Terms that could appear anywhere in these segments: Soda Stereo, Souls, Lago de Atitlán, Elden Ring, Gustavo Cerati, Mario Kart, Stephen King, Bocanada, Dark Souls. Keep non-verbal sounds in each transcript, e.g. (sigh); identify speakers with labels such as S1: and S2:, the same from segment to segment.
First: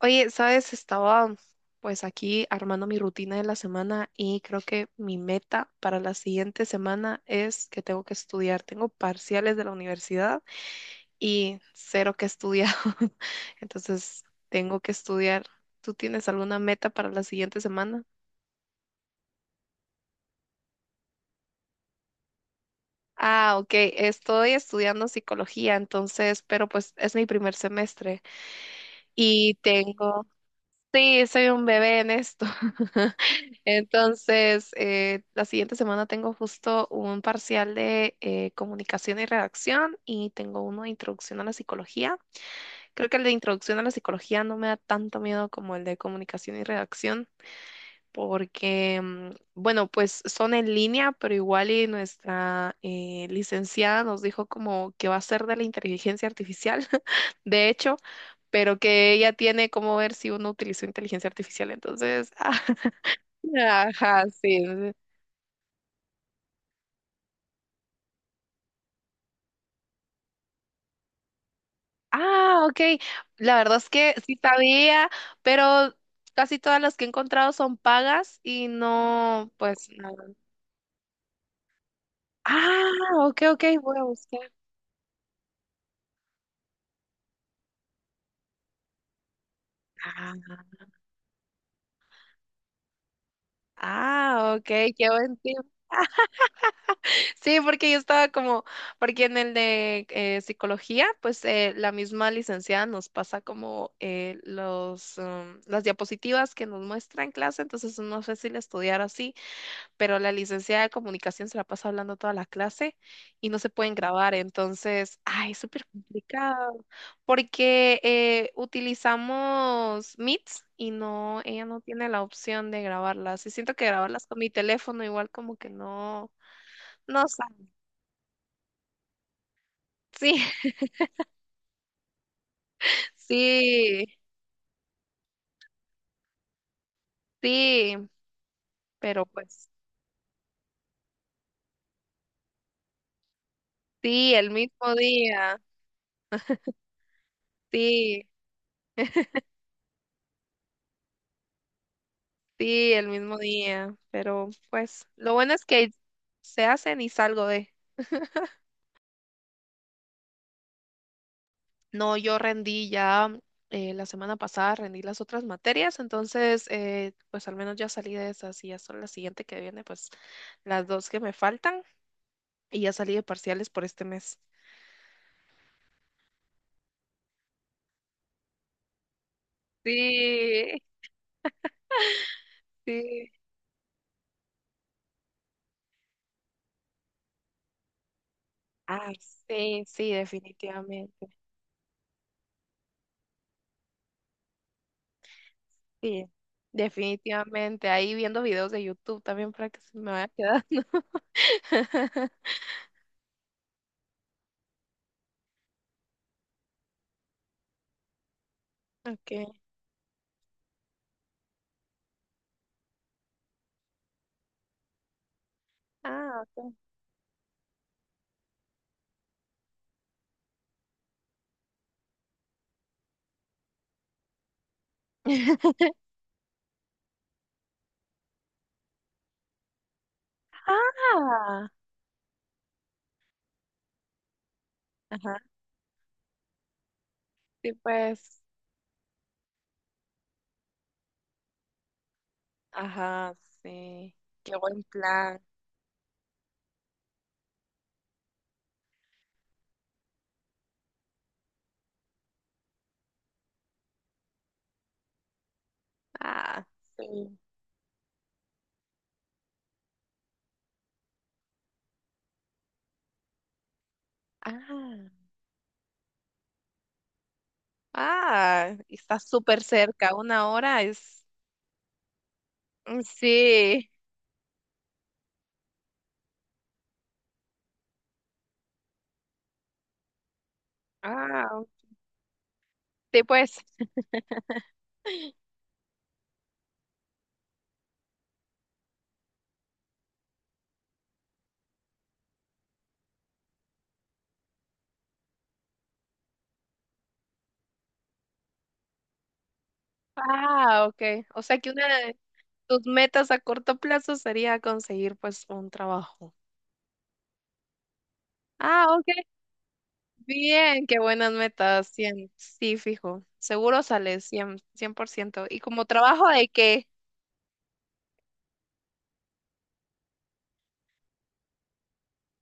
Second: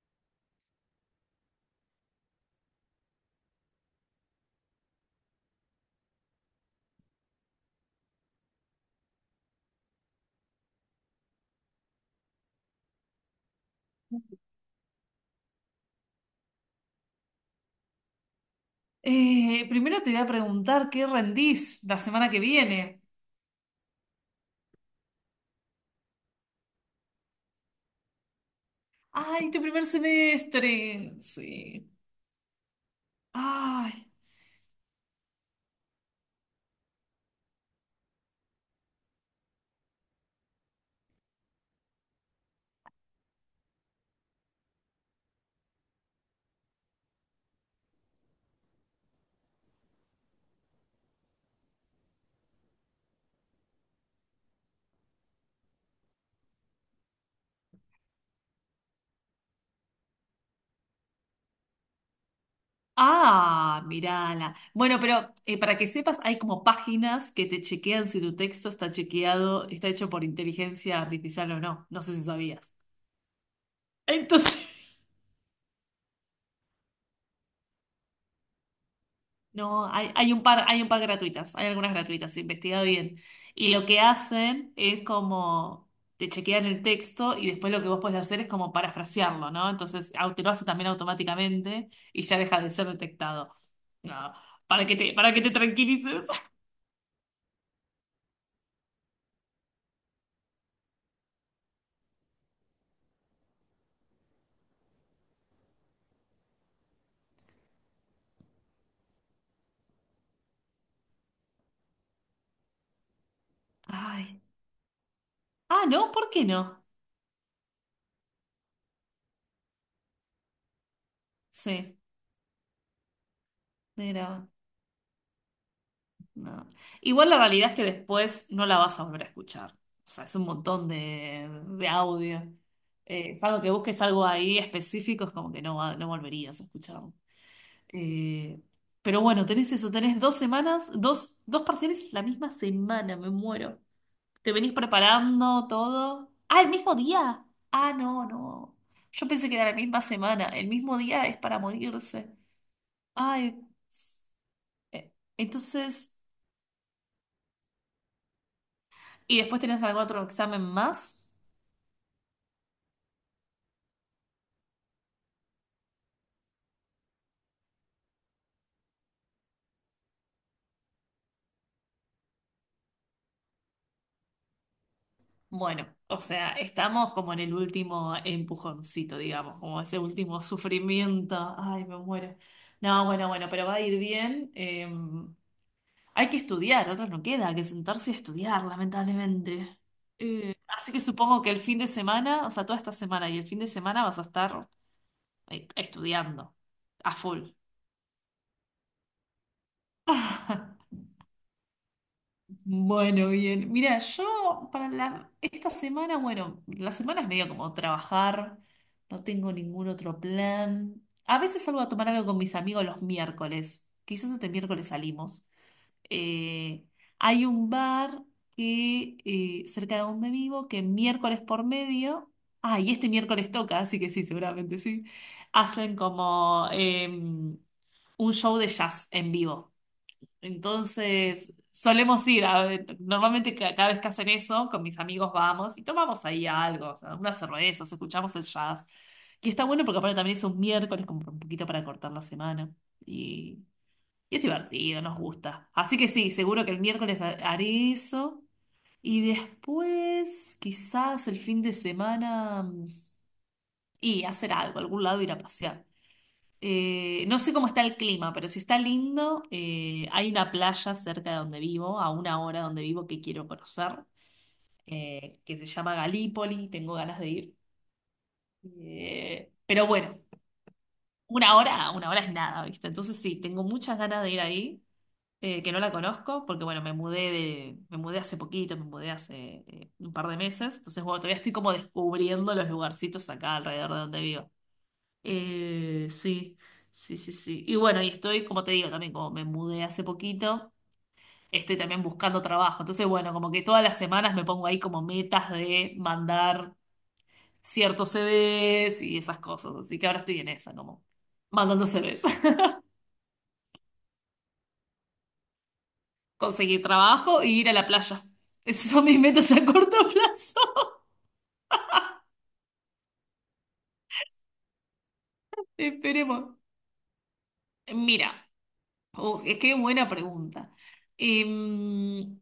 S1: Oye, sabes, estaba pues aquí armando mi rutina de la semana y creo que mi meta para la siguiente semana es que tengo que estudiar. Tengo parciales de la universidad y cero que estudiar. (laughs) Entonces, tengo que estudiar. ¿Tú tienes alguna meta para la siguiente semana?
S2: Primero te voy a preguntar qué rendís la semana que viene.
S1: Ah, ok, estoy estudiando psicología, entonces, pero pues es mi primer semestre
S2: ¡Ay,
S1: y
S2: tu primer
S1: tengo,
S2: semestre!
S1: sí, soy un
S2: Sí.
S1: bebé en esto.
S2: ¡Ay!
S1: Entonces, la siguiente semana tengo justo un parcial de comunicación y redacción y tengo uno de introducción a la psicología. Creo que el de introducción a la psicología no me da tanto miedo como el de comunicación y redacción porque, bueno, pues son en línea, pero igual y nuestra licenciada nos dijo como que va a ser de la inteligencia artificial, (laughs) de hecho, pero que ella tiene como ver si uno utilizó inteligencia artificial. Entonces, (laughs)
S2: ¡Ah!
S1: ajá,
S2: Mirala.
S1: sí, sí,
S2: Bueno, pero para que sepas, hay como páginas que te chequean si tu texto está chequeado, está hecho por inteligencia artificial o no. No sé si
S1: ah,
S2: sabías.
S1: ok. La verdad es que sí
S2: Entonces.
S1: sabía, pero casi todas las que he encontrado son pagas y no,
S2: No,
S1: pues
S2: hay,
S1: no.
S2: hay un par, hay un par gratuitas, hay algunas gratuitas, investiga
S1: Ah,
S2: bien.
S1: ok, ok,
S2: Y lo
S1: voy
S2: que
S1: a buscar.
S2: hacen es como te chequean el texto y después lo que vos podés hacer es como parafrasearlo, ¿no? Entonces
S1: Ah,
S2: te lo hace también automáticamente y ya deja de ser detectado. No,
S1: ah, ok,
S2: para que
S1: qué
S2: te, para
S1: buen
S2: que te
S1: tip.
S2: tranquilices. (laughs)
S1: Sí, porque yo estaba como, porque en el de psicología, pues la misma licenciada nos pasa como las diapositivas que nos muestra en clase, entonces es más fácil estudiar así. Pero la licenciada de comunicación se la pasa hablando toda la clase y no se pueden grabar,
S2: Ay.
S1: entonces, ay, es súper
S2: Ah, no, ¿por qué no?
S1: complicado, porque utilizamos Meets y no, ella no
S2: Sí,
S1: tiene la opción de grabarlas, y siento que grabarlas con
S2: negra.
S1: mi teléfono igual como que no,
S2: No.
S1: no
S2: Igual la realidad
S1: sale,
S2: es que después no la vas a volver a escuchar. O sea, es
S1: sí,
S2: un montón de, audio.
S1: (laughs)
S2: Salvo que busques
S1: sí,
S2: algo ahí específico, es como que no, no volverías a escucharlo.
S1: sí,
S2: Eh, pero
S1: pero
S2: bueno,
S1: pues,
S2: tenés eso, tenés dos semanas, dos parciales la misma semana, me muero.
S1: sí, el
S2: ¿Te venís
S1: mismo día,
S2: preparando todo? Ah, el mismo día. Ah,
S1: sí.
S2: no, no. Yo pensé que era la misma semana. El mismo día es para morirse.
S1: Sí, el mismo
S2: Ay,
S1: día, pero pues
S2: eh,
S1: lo bueno es que
S2: entonces...
S1: se hacen y salgo de.
S2: ¿Y después tenés algún otro examen más?
S1: No, yo rendí ya la semana pasada, rendí las otras materias, entonces pues al menos ya salí de esas y ya son la siguiente que viene, pues las dos que me faltan y ya salí de parciales por este mes.
S2: Bueno, o sea, estamos como en el último empujoncito, digamos, como ese último
S1: Sí,
S2: sufrimiento. Ay, me muero. No, bueno,
S1: sí.
S2: bueno, pero va a ir bien. Hay que estudiar, otros no queda que sentarse a estudiar,
S1: Ay,
S2: lamentablemente.
S1: sí,
S2: Así que supongo que el fin de semana, o sea, toda esta semana y el fin de semana vas a estar
S1: sí.
S2: estudiando a full.
S1: Definitivamente, ahí viendo videos de YouTube también para que se me vaya quedando.
S2: (laughs)
S1: (laughs)
S2: Bueno, bien. Mira, yo esta semana, bueno, la semana es medio como trabajar, no tengo
S1: Okay.
S2: ningún otro plan. A veces salgo a tomar algo con mis amigos los miércoles, quizás este miércoles salimos.
S1: Ah, ok.
S2: Eh, hay un bar que cerca de donde vivo que miércoles por medio, ah, y este miércoles toca, así que sí, seguramente sí,
S1: (laughs)
S2: hacen como un show de jazz en vivo. Entonces,
S1: Ah,
S2: solemos ir, normalmente cada vez que hacen eso, con mis amigos
S1: ajá,
S2: vamos y tomamos ahí algo, o sea, unas
S1: sí,
S2: cervezas, escuchamos
S1: pues,
S2: el jazz. Que está bueno porque aparte también es un miércoles, como un poquito para cortar la semana.
S1: ajá,
S2: Y,
S1: sí,
S2: y es
S1: qué buen
S2: divertido, nos
S1: plan.
S2: gusta. Así que sí, seguro que el miércoles haré eso. Y después, quizás el fin de semana, mm, y hacer algo, algún lado ir a pasear.
S1: Ah, sí.
S2: No sé cómo está el clima, pero si está lindo, hay una playa cerca de donde vivo, a una hora de donde vivo que quiero conocer,
S1: Ah,
S2: que se llama Galípoli, tengo ganas de ir.
S1: ah, está súper
S2: Pero
S1: cerca,
S2: bueno,
S1: una hora es.
S2: una hora es nada, ¿viste?
S1: Mm,
S2: Entonces sí, tengo
S1: sí,
S2: muchas ganas de ir ahí, que no la conozco, porque bueno, me mudé hace poquito, me mudé hace un par de meses, entonces bueno, todavía estoy
S1: ah,
S2: como descubriendo los
S1: sí,
S2: lugarcitos
S1: pues,
S2: acá alrededor de donde vivo. Sí, sí, sí, sí. Y bueno, y estoy, como te digo, también como me mudé hace poquito, estoy también buscando trabajo. Entonces, bueno, como que todas las semanas me pongo ahí como metas de mandar ciertos CVs y esas cosas. Así que ahora estoy en esa,
S1: ah, ok.
S2: como
S1: O sea que
S2: mandando
S1: una de
S2: CVs. (laughs)
S1: tus metas a corto plazo sería conseguir pues un trabajo.
S2: Conseguir trabajo y ir a la playa.
S1: Ah,
S2: Esas son mis
S1: ok,
S2: metas a corto (laughs) plazo.
S1: bien, qué buenas metas. 100, sí, fijo, seguro sales cien, 100%. ¿Y como trabajo de
S2: Esperemos.
S1: qué?
S2: Mira, es que buena pregunta. Em,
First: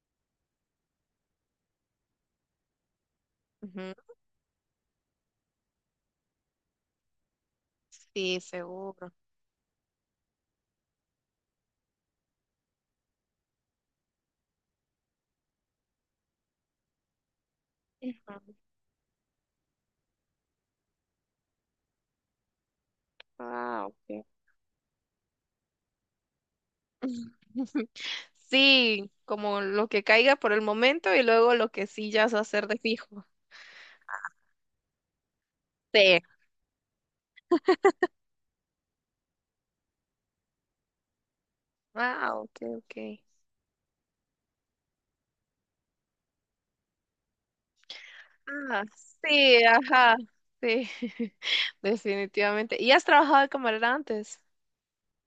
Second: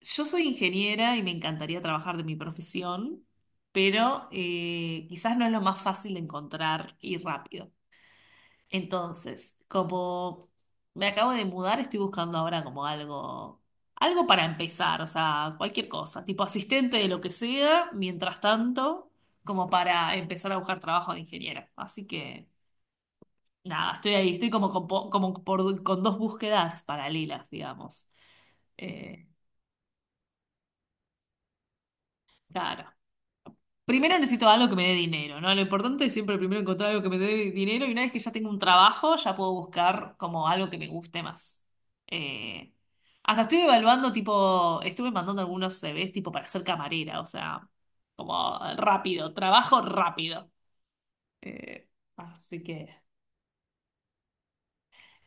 S2: Yo soy ingeniera y me encantaría trabajar de mi profesión,
S1: Ujú,
S2: pero quizás no es lo más fácil de encontrar y rápido.
S1: sí, seguro.
S2: Entonces, como me acabo de mudar, estoy buscando ahora como algo, algo para empezar, o sea, cualquier cosa, tipo asistente de lo que sea, mientras
S1: Ujú.
S2: tanto, como para empezar a buscar trabajo de ingeniera. Así que,
S1: Ah,
S2: nada, estoy
S1: ok.
S2: ahí, estoy como con, como con dos búsquedas paralelas,
S1: (laughs)
S2: digamos.
S1: Sí,
S2: Eh,
S1: como lo que caiga por el momento y luego lo que sí ya se va a hacer de
S2: claro.
S1: fijo.
S2: Primero necesito algo que me dé dinero, ¿no? Lo importante es
S1: Sí.
S2: siempre primero encontrar algo que me dé dinero y una vez que ya tengo un trabajo, ya puedo buscar como algo que me guste más.
S1: Ah, ok,
S2: Eh,
S1: ok.
S2: hasta estoy evaluando, tipo, estuve mandando algunos CVs tipo para ser camarera, o sea, como
S1: Ah,
S2: rápido,
S1: sí,
S2: trabajo
S1: ajá,
S2: rápido.
S1: sí, (laughs)
S2: Eh, así
S1: definitivamente. ¿Y
S2: que...
S1: has trabajado de camarera antes?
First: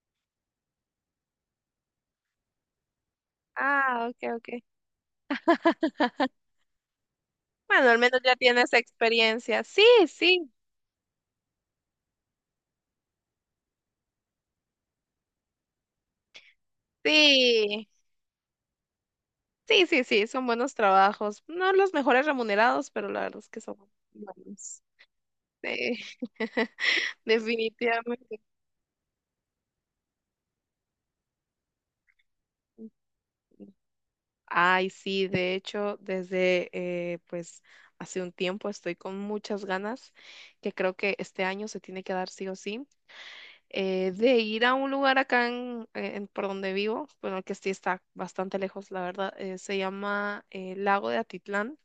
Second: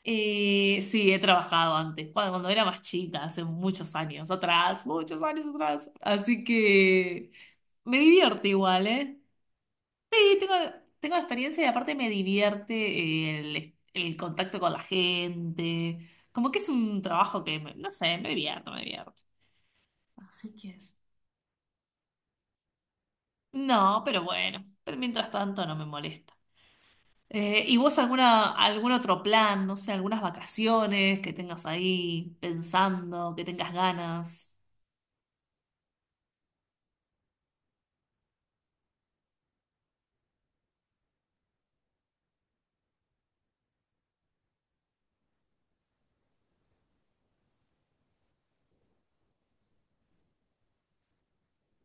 S2: Sí, he trabajado antes, cuando, era más chica, hace muchos
S1: Ah, ok,
S2: años
S1: ok.
S2: atrás, muchos años atrás. Así
S1: (laughs)
S2: que
S1: Bueno, al
S2: me
S1: menos ya
S2: divierte
S1: tienes
S2: igual, ¿eh?
S1: experiencia. Sí,
S2: Sí,
S1: sí,
S2: tengo, tengo experiencia y aparte me divierte el contacto con la gente. Como que es un trabajo que,
S1: sí,
S2: no sé, me divierto, me divierto.
S1: sí, sí, sí, son
S2: Así que
S1: buenos
S2: es.
S1: trabajos. No los mejores remunerados, pero la verdad es que son
S2: No, pero bueno,
S1: buenos.
S2: pero mientras tanto no me
S1: Sí,
S2: molesta.
S1: (laughs)
S2: ¿Y vos
S1: definitivamente.
S2: alguna, algún otro plan, no sé, algunas vacaciones que tengas ahí pensando, que tengas ganas?
S1: Ay, sí, de hecho, desde pues hace un tiempo estoy con muchas ganas, que creo que este año se tiene que dar sí o sí, de ir a un lugar acá en, por donde vivo, bueno, que sí está bastante lejos, la verdad, se llama Lago de Atitlán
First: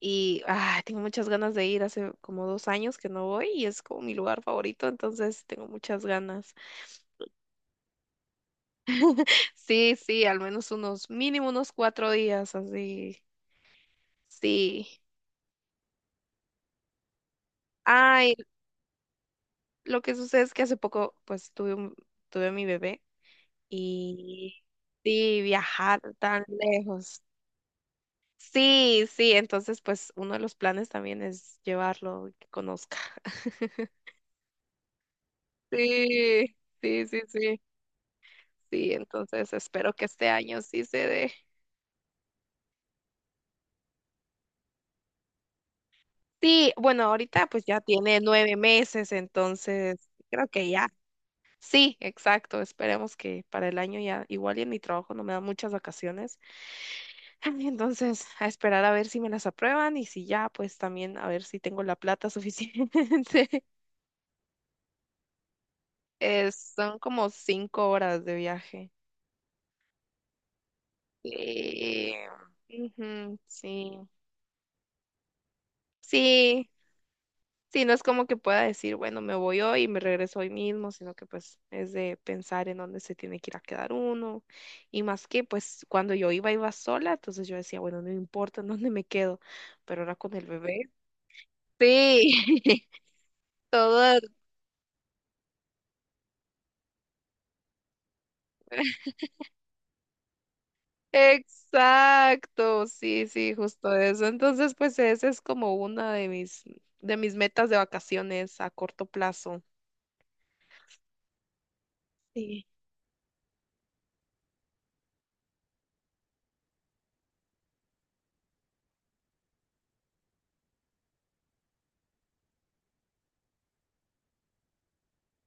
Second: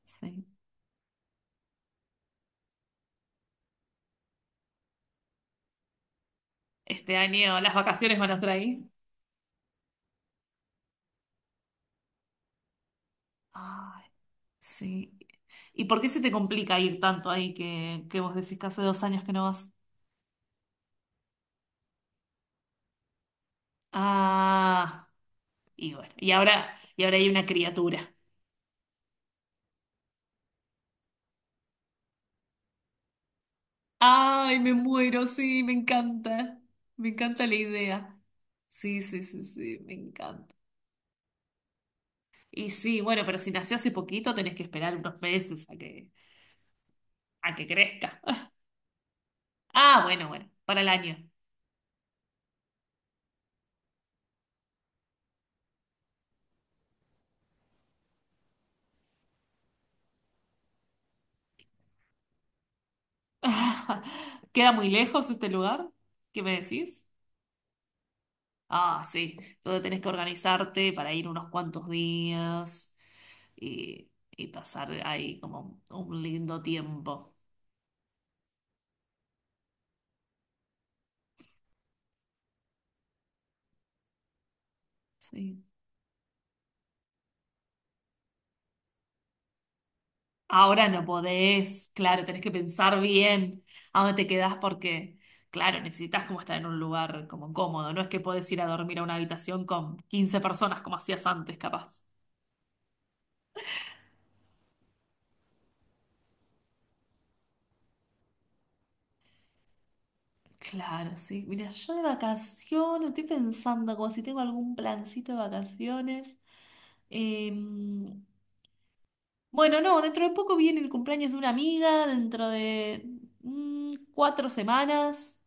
S1: y
S2: Sí.
S1: ay, tengo muchas ganas de ir, hace como 2 años que no voy y es como mi lugar favorito, entonces tengo muchas ganas.
S2: Este año las vacaciones van a ser ahí.
S1: Sí, sí, al menos unos, mínimo unos 4 días, así.
S2: Ay,
S1: Sí.
S2: sí. ¿Y por qué se te complica ir tanto ahí que,
S1: Ay,
S2: vos decís que hace dos años que no vas?
S1: lo que sucede es que hace poco, pues, tuve mi bebé y
S2: Ah,
S1: sí,
S2: y
S1: viajar
S2: bueno, y
S1: tan
S2: ahora,
S1: lejos.
S2: hay una criatura.
S1: Sí, sí, entonces, pues, uno de los planes también es llevarlo y que conozca. (laughs)
S2: Ay, me muero, sí, me
S1: Sí,
S2: encanta.
S1: sí,
S2: Me
S1: sí,
S2: encanta la
S1: sí,
S2: idea.
S1: sí,
S2: Sí, sí, sí,
S1: entonces
S2: sí,
S1: espero
S2: me
S1: que este
S2: encanta.
S1: año sí se dé.
S2: Y sí, bueno, pero si nació hace poquito, tenés que esperar unos meses a que,
S1: Sí, bueno, ahorita pues ya
S2: crezca.
S1: tiene
S2: (laughs)
S1: 9 meses,
S2: Ah,
S1: entonces
S2: bueno,
S1: creo
S2: bueno,
S1: que
S2: para
S1: ya.
S2: el año.
S1: Sí, exacto. Esperemos que para el año ya, igual y en mi trabajo no me dan muchas vacaciones. Ay, entonces, a esperar a ver si me las aprueban y si ya, pues también a ver si tengo la plata suficiente. (laughs)
S2: (laughs) ¿Queda muy lejos este lugar? ¿Qué me
S1: Son
S2: decís?
S1: como 5 horas de viaje.
S2: Ah, sí. Entonces tenés que organizarte para ir unos cuantos
S1: Sí.
S2: días
S1: Ujú, sí.
S2: y pasar ahí como un lindo
S1: Sí,
S2: tiempo.
S1: sí, no es como que pueda decir, bueno, me voy hoy y me regreso hoy mismo, sino que pues es de pensar en dónde se tiene que ir a quedar uno. Y más que
S2: Sí.
S1: pues cuando yo iba, iba sola, entonces yo decía, bueno, no me importa en dónde me quedo, pero ahora con el
S2: Ahora
S1: bebé,
S2: no podés, claro,
S1: sí,
S2: tenés que
S1: (laughs)
S2: pensar bien a
S1: todo.
S2: dónde te quedás porque, claro, necesitas como estar en un lugar como cómodo. No es que podés ir a dormir a una habitación con 15 personas como hacías antes, capaz.
S1: Exacto, sí, sí, justo eso. Entonces, pues esa es como una de mis metas de vacaciones a corto plazo.
S2: Claro, sí. Mira, yo de
S1: Sí.
S2: vacaciones, estoy pensando como si tengo algún plancito de vacaciones. Em, Bueno, no, dentro de poco viene el cumpleaños de una amiga, dentro de cuatro semanas.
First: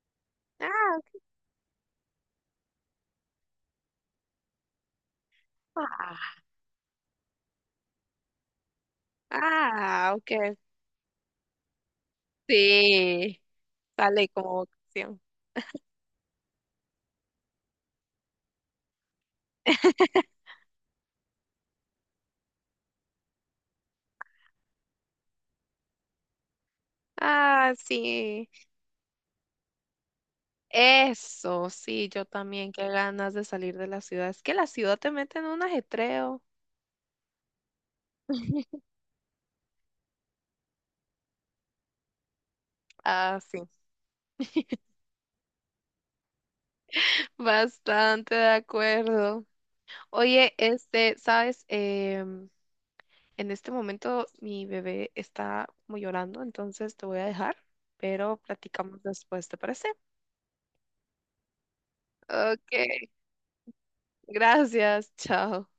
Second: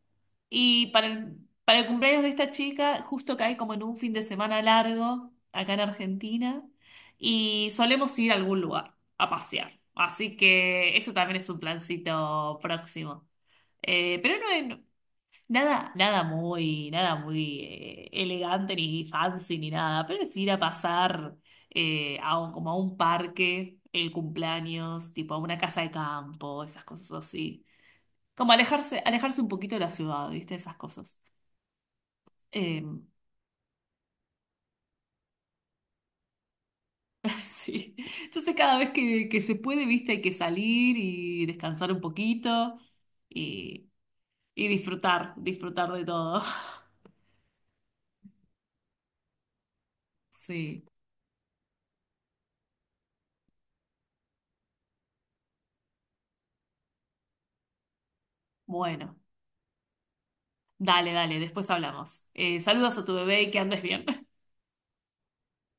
S2: Y para el, cumpleaños de esta chica, justo cae como en un fin de semana largo acá en
S1: Ah,
S2: Argentina. Y solemos ir a algún lugar a pasear.
S1: ah,
S2: Así
S1: ok.
S2: que eso también es un plancito próximo.
S1: Sí, sale
S2: Pero
S1: como
S2: no,
S1: opción.
S2: nada, nada muy elegante ni fancy ni nada, pero es ir a pasar a como a un parque el cumpleaños, tipo a una casa de campo, esas cosas así.
S1: Ah, sí,
S2: Como alejarse, alejarse un poquito de la ciudad, ¿viste? Esas cosas.
S1: eso, sí, yo también,
S2: Eh,
S1: qué ganas de salir de la ciudad. Es que la ciudad te mete en un ajetreo.
S2: (laughs) sí. Entonces cada vez que, se puede, ¿viste? Hay que salir y descansar un poquito
S1: Ah, sí,
S2: y, y
S1: (laughs)
S2: disfrutar, disfrutar de todo. (laughs)
S1: bastante de acuerdo. Oye,
S2: Sí.
S1: este, sabes, en este momento mi bebé está como llorando, entonces te voy a dejar, pero platicamos
S2: Bueno.
S1: después, ¿te parece?
S2: Dale, dale, después hablamos.
S1: Ok,
S2: Saludos a tu bebé y que andes bien.
S1: gracias, chao.